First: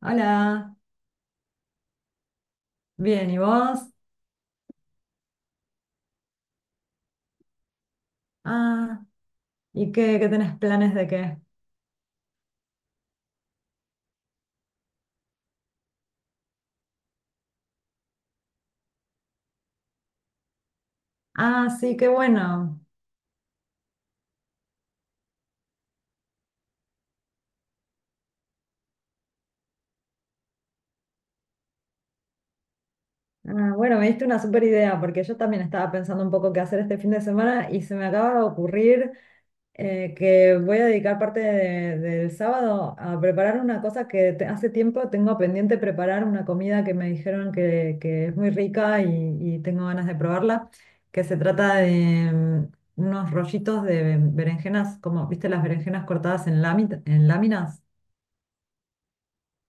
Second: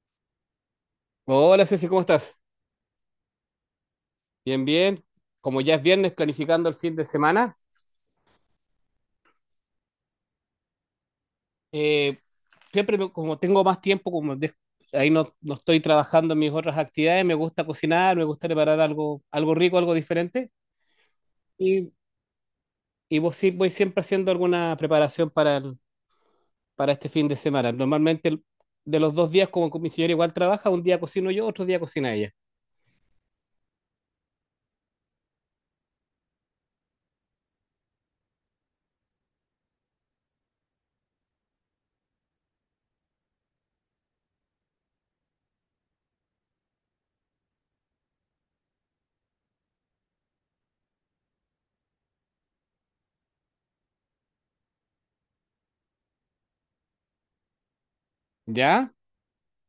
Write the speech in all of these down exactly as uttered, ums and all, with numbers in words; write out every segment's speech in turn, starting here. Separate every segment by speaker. Speaker 1: Hola,
Speaker 2: Hola Ceci, ¿cómo estás?
Speaker 1: bien, ¿y vos?
Speaker 2: Bien, bien. Como ya es viernes, planificando el fin de semana,
Speaker 1: Ah, ¿y qué, qué tenés planes de qué?
Speaker 2: eh, siempre me- como tengo más tiempo, como de- ahí no, no estoy trabajando en mis otras actividades, me gusta cocinar, me gusta preparar algo, algo rico, algo diferente,
Speaker 1: Ah,
Speaker 2: y,
Speaker 1: sí, qué bueno.
Speaker 2: y vos sí- voy siempre haciendo alguna preparación para, el- para este fin de semana. Normalmente el- de los dos días, como mi señora igual trabaja, un día cocino yo, otro día cocina ella.
Speaker 1: Ah, bueno, me diste una super idea porque yo también estaba pensando un poco qué hacer este fin de semana y se me acaba de ocurrir eh, que voy a dedicar parte de- del sábado a preparar una cosa que te- hace tiempo tengo pendiente preparar, una comida que me dijeron que, que es muy rica y, y tengo ganas de probarla, que se trata de mm, unos rollitos de berenjenas, como, viste, las berenjenas cortadas en lámi- en láminas
Speaker 2: ¿Ya?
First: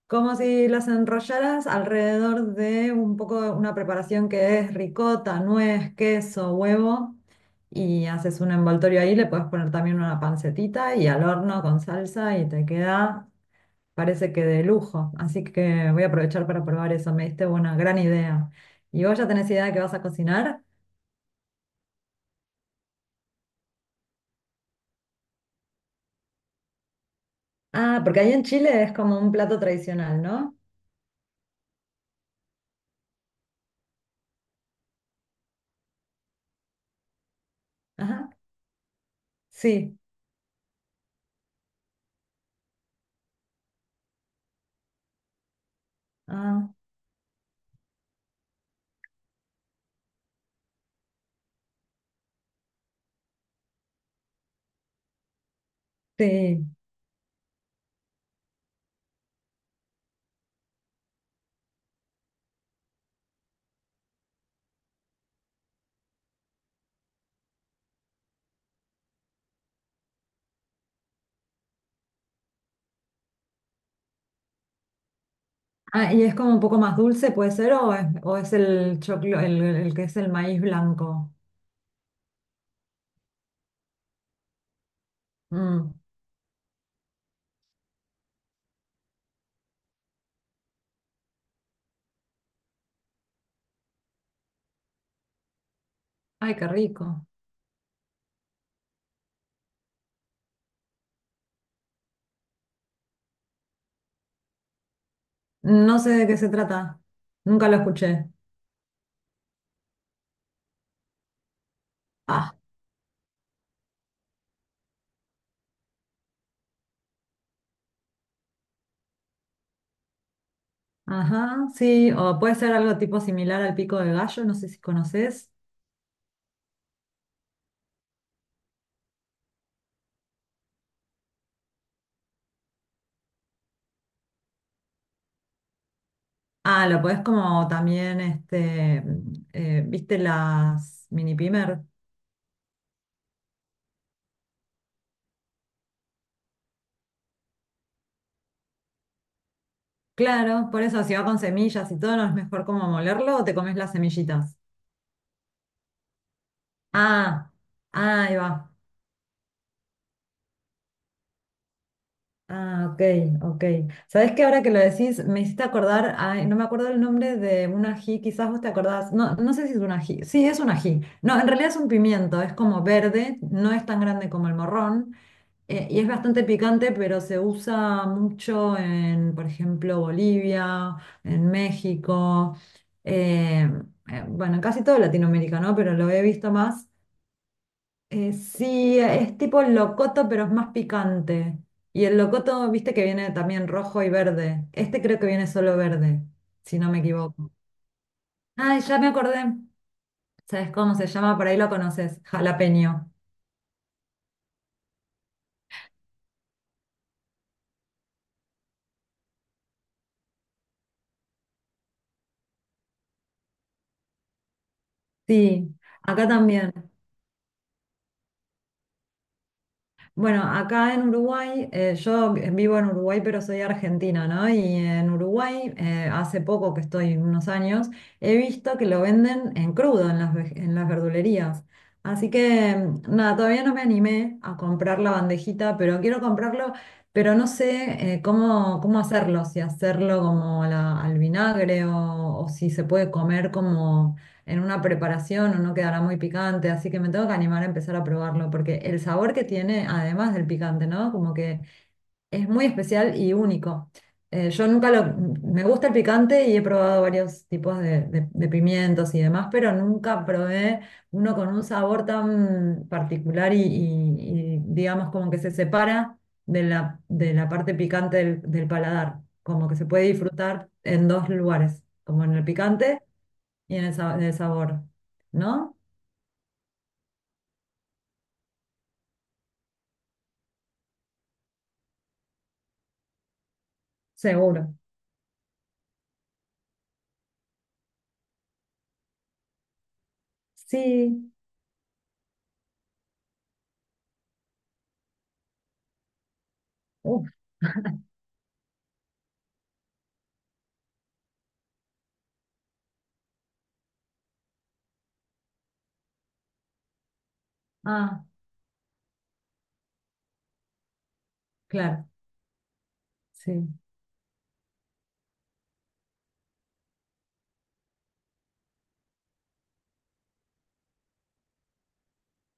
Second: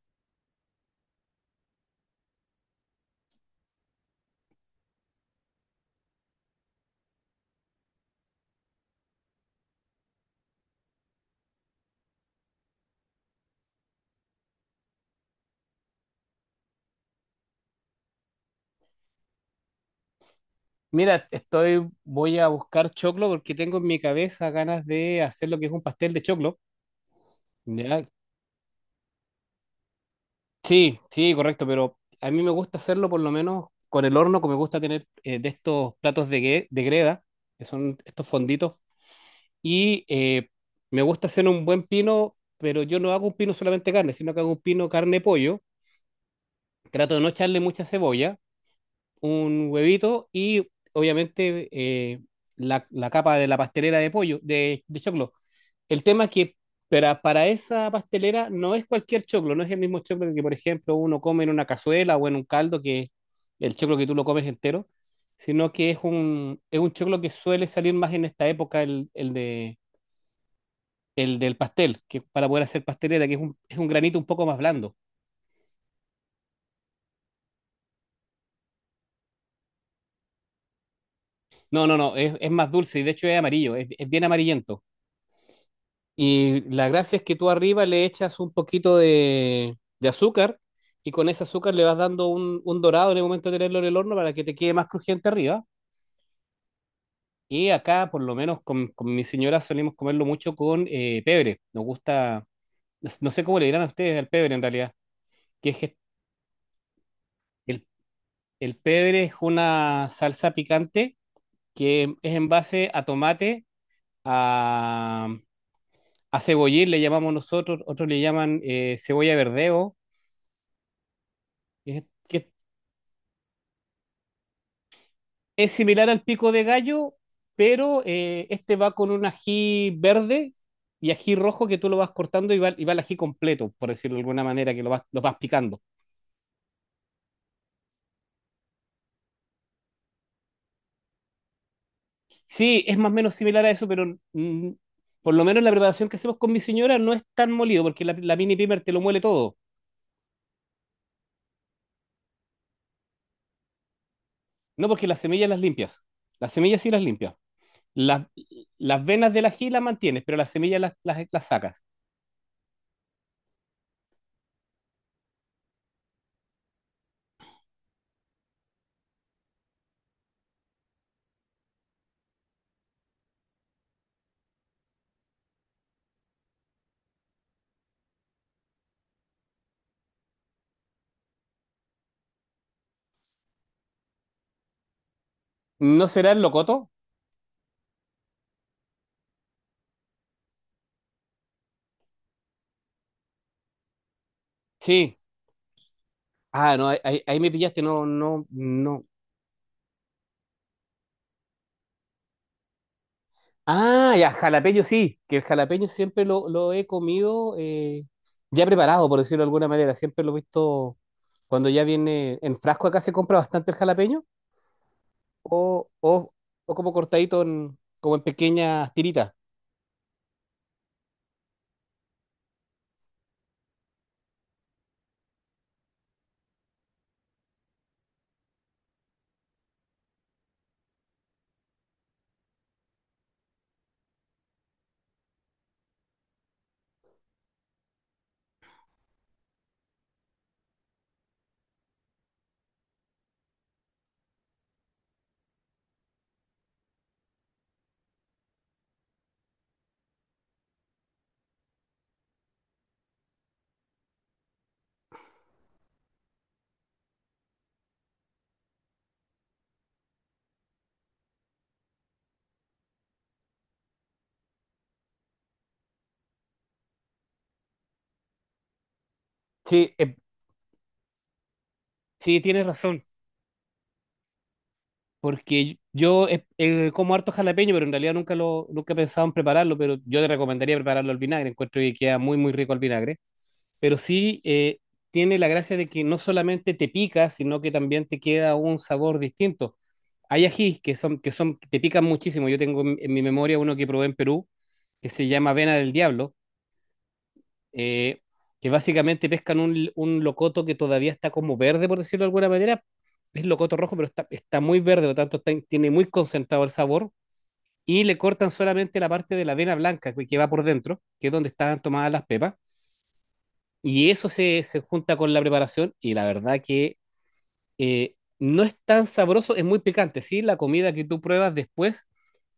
Speaker 1: como si las enrollaras alrededor de un poco una preparación que es ricota, nuez, queso, huevo, y haces un envoltorio ahí, le puedes poner también una pancetita y al horno con salsa y te queda, parece que de lujo. Así que voy a aprovechar para probar eso, me diste una gran idea. ¿Y vos ya tenés idea de qué vas a cocinar?
Speaker 2: Mira, estoy, voy a buscar choclo porque tengo en mi cabeza ganas de hacer lo que es un pastel de choclo.
Speaker 1: Ah,
Speaker 2: Ya,
Speaker 1: porque ahí en Chile es como un plato tradicional, ¿no?
Speaker 2: sí, sí, correcto, pero a mí me gusta hacerlo por lo menos con el horno, que me gusta tener eh, de estos platos de, gue- de greda, que son estos
Speaker 1: Ajá,
Speaker 2: fonditos,
Speaker 1: sí.
Speaker 2: y eh, me gusta hacer un buen pino, pero yo no hago un pino solamente carne, sino que hago un pino carne-pollo,
Speaker 1: Ah,
Speaker 2: trato de no echarle mucha cebolla, un huevito y obviamente eh, la, la capa de la pastelera de pollo, de, de choclo. El tema es que
Speaker 1: sí.
Speaker 2: para, para esa pastelera no es cualquier choclo, no es el mismo choclo que, por ejemplo, uno come en una cazuela o en un caldo, que el choclo que tú lo comes entero, sino que es un, es un choclo que suele salir más en esta época, el, el de, el del pastel, que para poder hacer pastelera, que es un, es un granito un poco más blando.
Speaker 1: Ah, y es como un poco más dulce, puede ser, o es, o es el choclo, el, el que es el maíz blanco.
Speaker 2: No, no, no, es, es más dulce y de hecho es amarillo, es, es bien amarillento.
Speaker 1: Mm.
Speaker 2: Y la gracia es que tú arriba le echas un poquito de, de azúcar y con ese azúcar le vas dando un, un dorado en el momento de tenerlo en el horno para que te quede más crujiente arriba.
Speaker 1: Ay, qué rico.
Speaker 2: Y acá, por lo menos con, con mi señora, solemos comerlo mucho con eh, pebre. Nos gusta, no no sé cómo le dirán a ustedes al pebre en realidad, que es
Speaker 1: No sé de qué se trata. Nunca lo
Speaker 2: el,
Speaker 1: escuché.
Speaker 2: el pebre es una salsa picante que es en
Speaker 1: Ah,
Speaker 2: base a tomate, a, a cebollín le llamamos nosotros, otros le llaman eh, cebolla verdeo.
Speaker 1: ajá,
Speaker 2: Que es,
Speaker 1: sí.
Speaker 2: que
Speaker 1: O
Speaker 2: es
Speaker 1: puede ser algo tipo similar al pico de gallo, no sé si conoces.
Speaker 2: Es similar al pico de gallo, pero eh, este va con un ají verde y ají rojo que tú lo vas cortando y va, y va el ají completo, por decirlo de alguna manera, que lo vas, lo vas picando.
Speaker 1: Ah, lo podés como también, este, eh, ¿viste las mini pimer?
Speaker 2: Sí, es más o menos similar a eso, pero mm, por lo menos la preparación que hacemos con mi señora no es tan molido, porque la, la mini pimer te lo muele todo.
Speaker 1: Claro, por eso si va con semillas y todo, ¿no es mejor como molerlo o te comes las semillitas?
Speaker 2: No, porque las semillas las limpias. Las semillas sí las limpias.
Speaker 1: Ah, ah,
Speaker 2: Las,
Speaker 1: ahí va.
Speaker 2: las venas del ají las mantienes, pero las semillas las, las, las sacas.
Speaker 1: Ah, ok, ok. ¿Sabés que ahora que lo decís, me hiciste acordar, ay, no me acuerdo el nombre de un ají, quizás vos te acordás, no, no sé si es un ají, sí, es un ají? No, en realidad es un pimiento, es como verde, no es tan grande como el morrón, eh, y es bastante picante, pero se usa mucho en, por ejemplo, Bolivia, en México, eh, eh, bueno, en casi todo Latinoamérica, ¿no? Pero
Speaker 2: ¿No
Speaker 1: lo he
Speaker 2: será el
Speaker 1: visto más.
Speaker 2: locoto?
Speaker 1: Eh, sí, es tipo el locoto, pero es más picante. Y el locoto, viste que viene también rojo y verde. Este
Speaker 2: Sí.
Speaker 1: creo que viene solo verde,
Speaker 2: Ah,
Speaker 1: si
Speaker 2: no,
Speaker 1: no
Speaker 2: ahí,
Speaker 1: me
Speaker 2: ahí- ahí me
Speaker 1: equivoco.
Speaker 2: pillaste, no, no,
Speaker 1: Ay, ya
Speaker 2: no.
Speaker 1: me acordé. ¿Sabes cómo se llama? Por ahí lo conoces. Jalapeño.
Speaker 2: Ah, ya, jalapeño sí, que el jalapeño siempre lo, lo he comido eh, ya preparado, por decirlo de alguna manera. Siempre lo he visto cuando ya viene en frasco acá se compra bastante el jalapeño
Speaker 1: Sí,
Speaker 2: o, o,
Speaker 1: acá
Speaker 2: o
Speaker 1: también.
Speaker 2: como cortadito en- como en pequeñas tiritas.
Speaker 1: Bueno, acá en Uruguay, eh, yo vivo en Uruguay, pero soy argentina, ¿no? Y en Uruguay, eh, hace poco que estoy, unos años, he visto que lo venden en crudo en las, ve- en las verdulerías. Así que, mm, nada, todavía no me animé a comprar la bandejita, pero quiero comprarlo, pero no sé, eh, cómo, cómo hacerlo, si hacerlo como la- al vinagre o, o si se puede comer como en una preparación o no quedará muy picante, así que me tengo que animar a empezar a probarlo, porque el sabor que tiene, además del picante, ¿no? Como que es muy especial y único. Eh, yo nunca lo... Me gusta el picante y he probado varios tipos de, de- de pimientos y demás, pero nunca probé uno con un sabor tan particular y, y- y, digamos como que se separa de la, de la parte picante del, del paladar, como que se
Speaker 2: Sí,
Speaker 1: puede
Speaker 2: eh,
Speaker 1: disfrutar en dos lugares, como en
Speaker 2: sí,
Speaker 1: el
Speaker 2: tienes
Speaker 1: picante
Speaker 2: razón,
Speaker 1: y en el, sa- en sabor, ¿no?
Speaker 2: porque yo eh, eh, como harto jalapeño, pero en realidad nunca lo, nunca he pensado en prepararlo, pero yo te recomendaría prepararlo al vinagre. Encuentro que queda muy, muy rico al vinagre. Pero sí
Speaker 1: Seguro.
Speaker 2: eh, tiene la gracia de que no solamente te pica, sino que también te queda un sabor distinto. Hay ajís que son, que
Speaker 1: Sí.
Speaker 2: son, que te pican muchísimo. Yo tengo en, en mi memoria uno que probé en Perú, que se llama avena del diablo,
Speaker 1: Uf.
Speaker 2: eh, que básicamente pescan un, un locoto que todavía está como verde, por decirlo de alguna manera. Es locoto rojo, pero está, está muy verde, por lo tanto está- tiene muy concentrado el sabor. Y le
Speaker 1: Ah,
Speaker 2: cortan solamente la parte de la avena blanca que que va por dentro, que es donde están
Speaker 1: claro,
Speaker 2: tomadas las pepas
Speaker 1: sí.
Speaker 2: y eso se, se junta con la preparación y la verdad que eh, no es tan sabroso, es muy picante, ¿sí? La comida que tú pruebas después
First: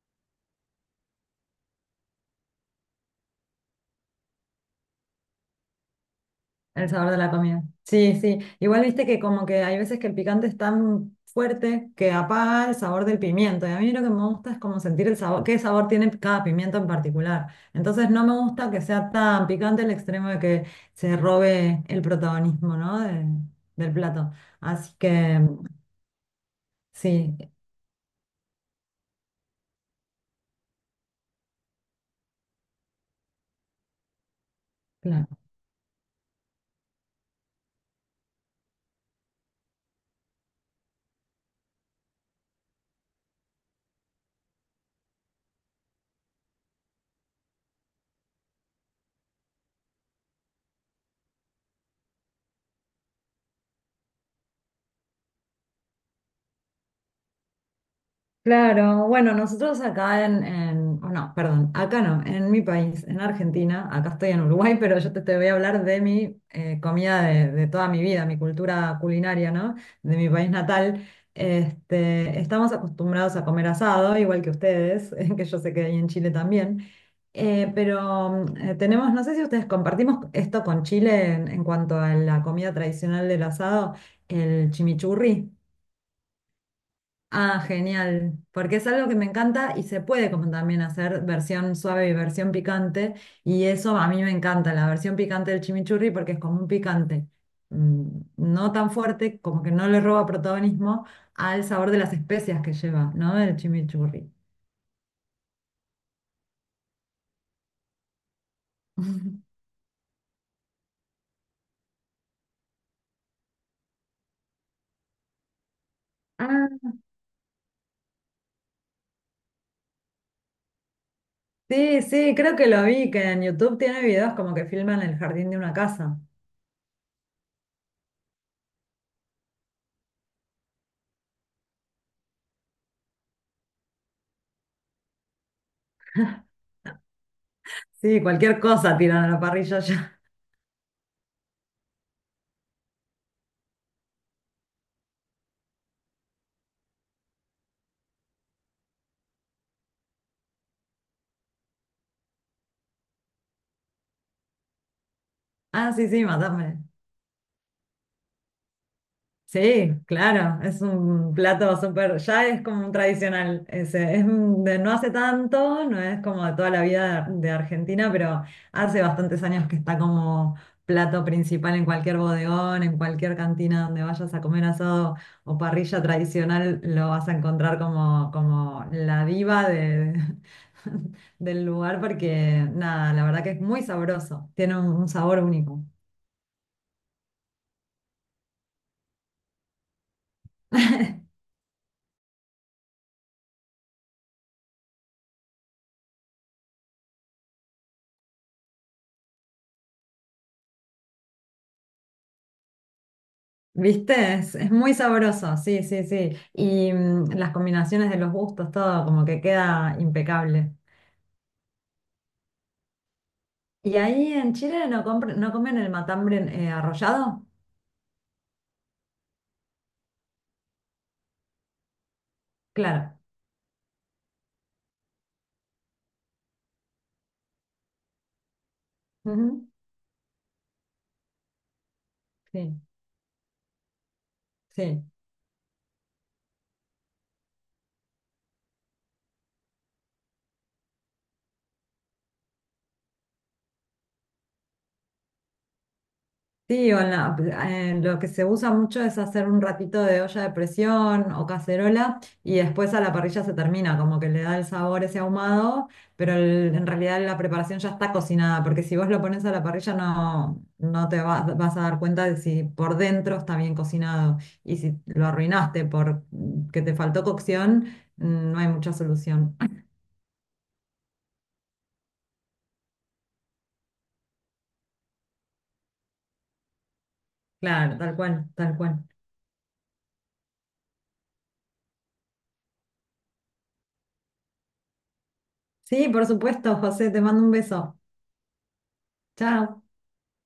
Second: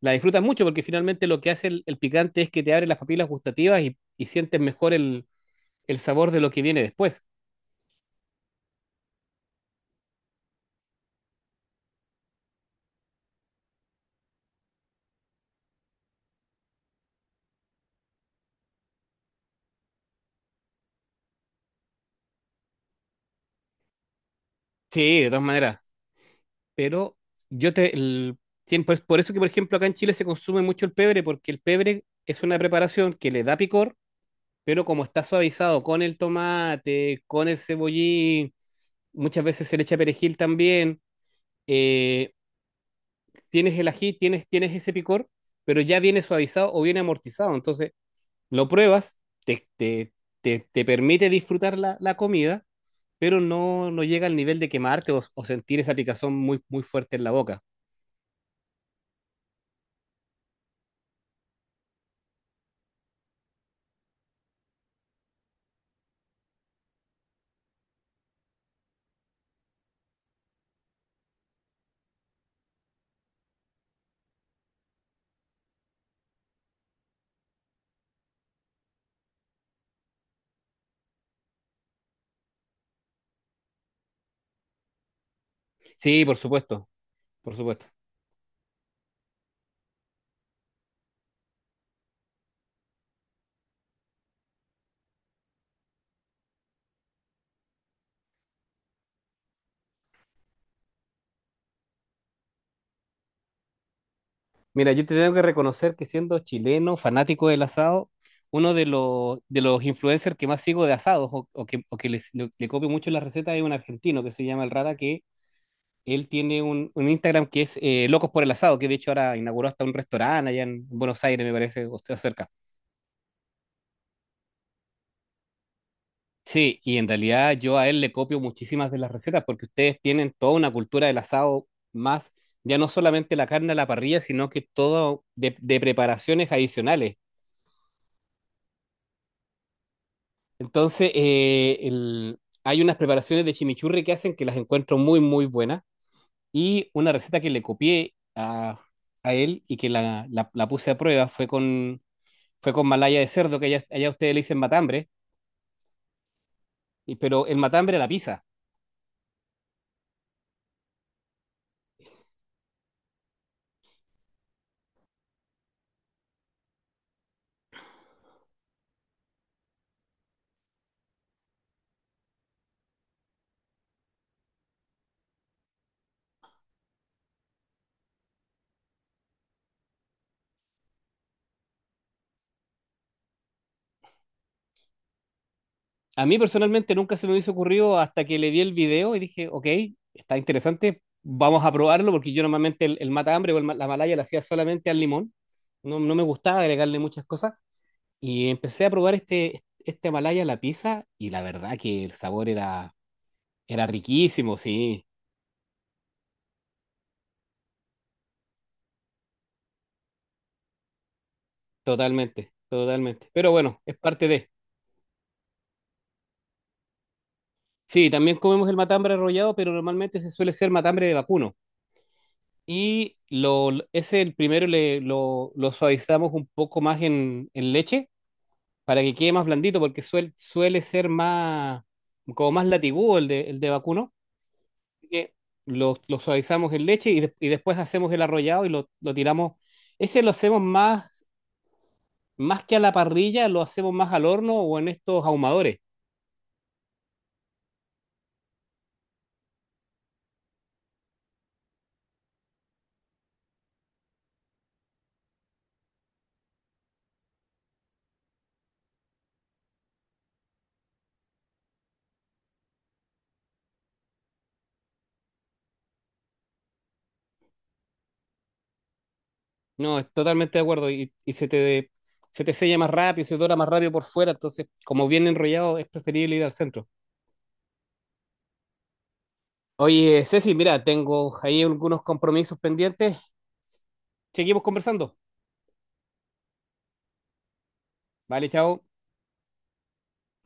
Speaker 2: la disfrutas mucho porque finalmente lo que hace el, el picante es que te abre las papilas gustativas y, y sientes mejor el, el sabor de lo que viene
Speaker 1: El sabor de
Speaker 2: después.
Speaker 1: la comida. Sí, sí. Igual viste que como que hay veces que el picante es tan fuerte que apaga el sabor del pimiento. Y a mí lo que me gusta es como sentir el sabor, qué sabor tiene cada pimiento en particular. Entonces no me gusta que sea tan picante el extremo de que se robe el protagonismo, ¿no? de- del plato. Así
Speaker 2: Sí, de todas
Speaker 1: que
Speaker 2: maneras, pero
Speaker 1: sí,
Speaker 2: yo te... el- tien- por, por eso que, por ejemplo, acá en Chile se consume mucho el pebre porque el pebre es una preparación que le da picor, pero como está
Speaker 1: claro.
Speaker 2: suavizado con el tomate, con el cebollín, muchas veces se le echa perejil también, eh, tienes el ají, tienes, tienes ese picor, pero ya viene suavizado o viene amortizado. Entonces, lo pruebas, te, te, te, te permite disfrutar la, la comida, pero no, no llega al nivel de quemarte o, o sentir esa picazón muy, muy fuerte en la boca.
Speaker 1: Claro, bueno, nosotros acá en, en- oh, no, perdón, acá no, en mi país, en Argentina, acá estoy en Uruguay, pero yo te, te voy a hablar de mi eh, comida de, de toda mi vida, mi cultura culinaria, ¿no? De mi país natal. Este, estamos acostumbrados a comer asado, igual que ustedes, que yo sé que hay en Chile también. Eh, pero mm, eh, tenemos, no sé si ustedes compartimos esto con Chile en, en cuanto a la comida tradicional del asado, el chimichurri.
Speaker 2: Sí, por supuesto, por
Speaker 1: Ah,
Speaker 2: supuesto.
Speaker 1: genial, porque es algo que me encanta y se puede como también hacer versión suave y versión picante, y eso a mí me encanta, la versión picante del chimichurri, porque es como un picante mm, no tan fuerte, como que no le roba protagonismo al sabor de las especias que lleva, ¿no? El chimichurri.
Speaker 2: Mira, yo te tengo que reconocer que siendo chileno, fanático del asado, uno de los, de los influencers que más sigo de asados o, o que, o que les- le, le copio mucho las recetas es un argentino que se llama El Rata, que él tiene
Speaker 1: Ah,
Speaker 2: un, un Instagram que es eh, Locos por el Asado, que de hecho ahora inauguró hasta un restaurante allá en Buenos Aires, me parece, o
Speaker 1: sí,
Speaker 2: sea,
Speaker 1: sí,
Speaker 2: cerca.
Speaker 1: creo que lo vi, que en YouTube tiene videos como que filman el jardín de una casa.
Speaker 2: Sí, y en realidad yo a él le copio muchísimas de las recetas porque ustedes tienen toda una cultura del asado más, ya no solamente la carne a la parrilla, sino que todo de de preparaciones adicionales.
Speaker 1: Sí, cualquier cosa tiran a la parrilla ya.
Speaker 2: Entonces, eh, el- hay unas preparaciones de chimichurri que hacen que las encuentro muy, muy buenas. Y una receta que le copié a, a él y que la, la- la puse a prueba fue con, fue con malaya de cerdo, que allá, allá ustedes le dicen matambre,
Speaker 1: Ah, sí, sí, matame.
Speaker 2: y- pero el matambre a la pizza.
Speaker 1: Sí, claro, es un plato súper, ya es como un tradicional, ese, es un- de no hace tanto, no es como de toda la vida de, Argentina, pero hace bastantes años que está como plato principal en cualquier bodegón, en cualquier cantina donde vayas a comer asado o parrilla tradicional, lo vas a encontrar como, como la diva de, del lugar, porque nada, la verdad que es muy sabroso, tiene un un sabor único.
Speaker 2: A mí personalmente nunca se me hubiese ocurrido hasta que le vi el video y dije, ok, está interesante, vamos a probarlo, porque yo normalmente el, el matambre o el ma- la malaya la hacía solamente al limón. No, no me gustaba agregarle muchas cosas. Y empecé a probar este, este Himalaya, la pizza, y la verdad que el sabor era, era
Speaker 1: ¿Viste?
Speaker 2: riquísimo,
Speaker 1: Es, es muy
Speaker 2: sí,
Speaker 1: sabroso, sí, sí, sí. Y mm, las combinaciones de los gustos, todo como que queda impecable.
Speaker 2: totalmente, totalmente. Pero bueno,
Speaker 1: ¿Y
Speaker 2: es parte
Speaker 1: ahí
Speaker 2: de.
Speaker 1: en Chile no, compr- no comen el matambre eh, arrollado?
Speaker 2: Sí, también comemos el matambre arrollado, pero normalmente se suele ser matambre de vacuno. Y
Speaker 1: Claro.
Speaker 2: lo, lo- ese, el primero, le, lo, lo suavizamos un poco más en, en leche para que quede más
Speaker 1: Ujú.
Speaker 2: blandito, porque suel- suele ser más, como más
Speaker 1: Sí,
Speaker 2: latigudo el de, el de vacuno.
Speaker 1: sí.
Speaker 2: Que lo, lo suavizamos en leche y, de- y después hacemos el arrollado y lo, lo tiramos. Ese lo hacemos más, más que a la parrilla, lo hacemos más al horno o en estos ahumadores.
Speaker 1: Sí, o en la- en lo que se usa mucho es hacer un ratito de olla de presión o cacerola y después a la parrilla se termina, como que le da el sabor ese ahumado, pero el- en realidad la preparación ya está cocinada, porque si vos lo pones a la parrilla no, no te va- vas a dar cuenta de si por dentro está bien cocinado y si lo arruinaste por mm, que te faltó cocción, mm, no hay mucha solución.
Speaker 2: No, es totalmente de acuerdo. Y, y se te, se te sella más rápido, se dora más rápido por fuera. Entonces, como viene enrollado, es preferible ir al centro.
Speaker 1: Claro, tal cual, tal cual.
Speaker 2: Oye, Ceci, mira, tengo ahí algunos compromisos pendientes. Seguimos conversando.
Speaker 1: Sí, por supuesto, José, te mando un beso.
Speaker 2: Vale, chao.
Speaker 1: Chao.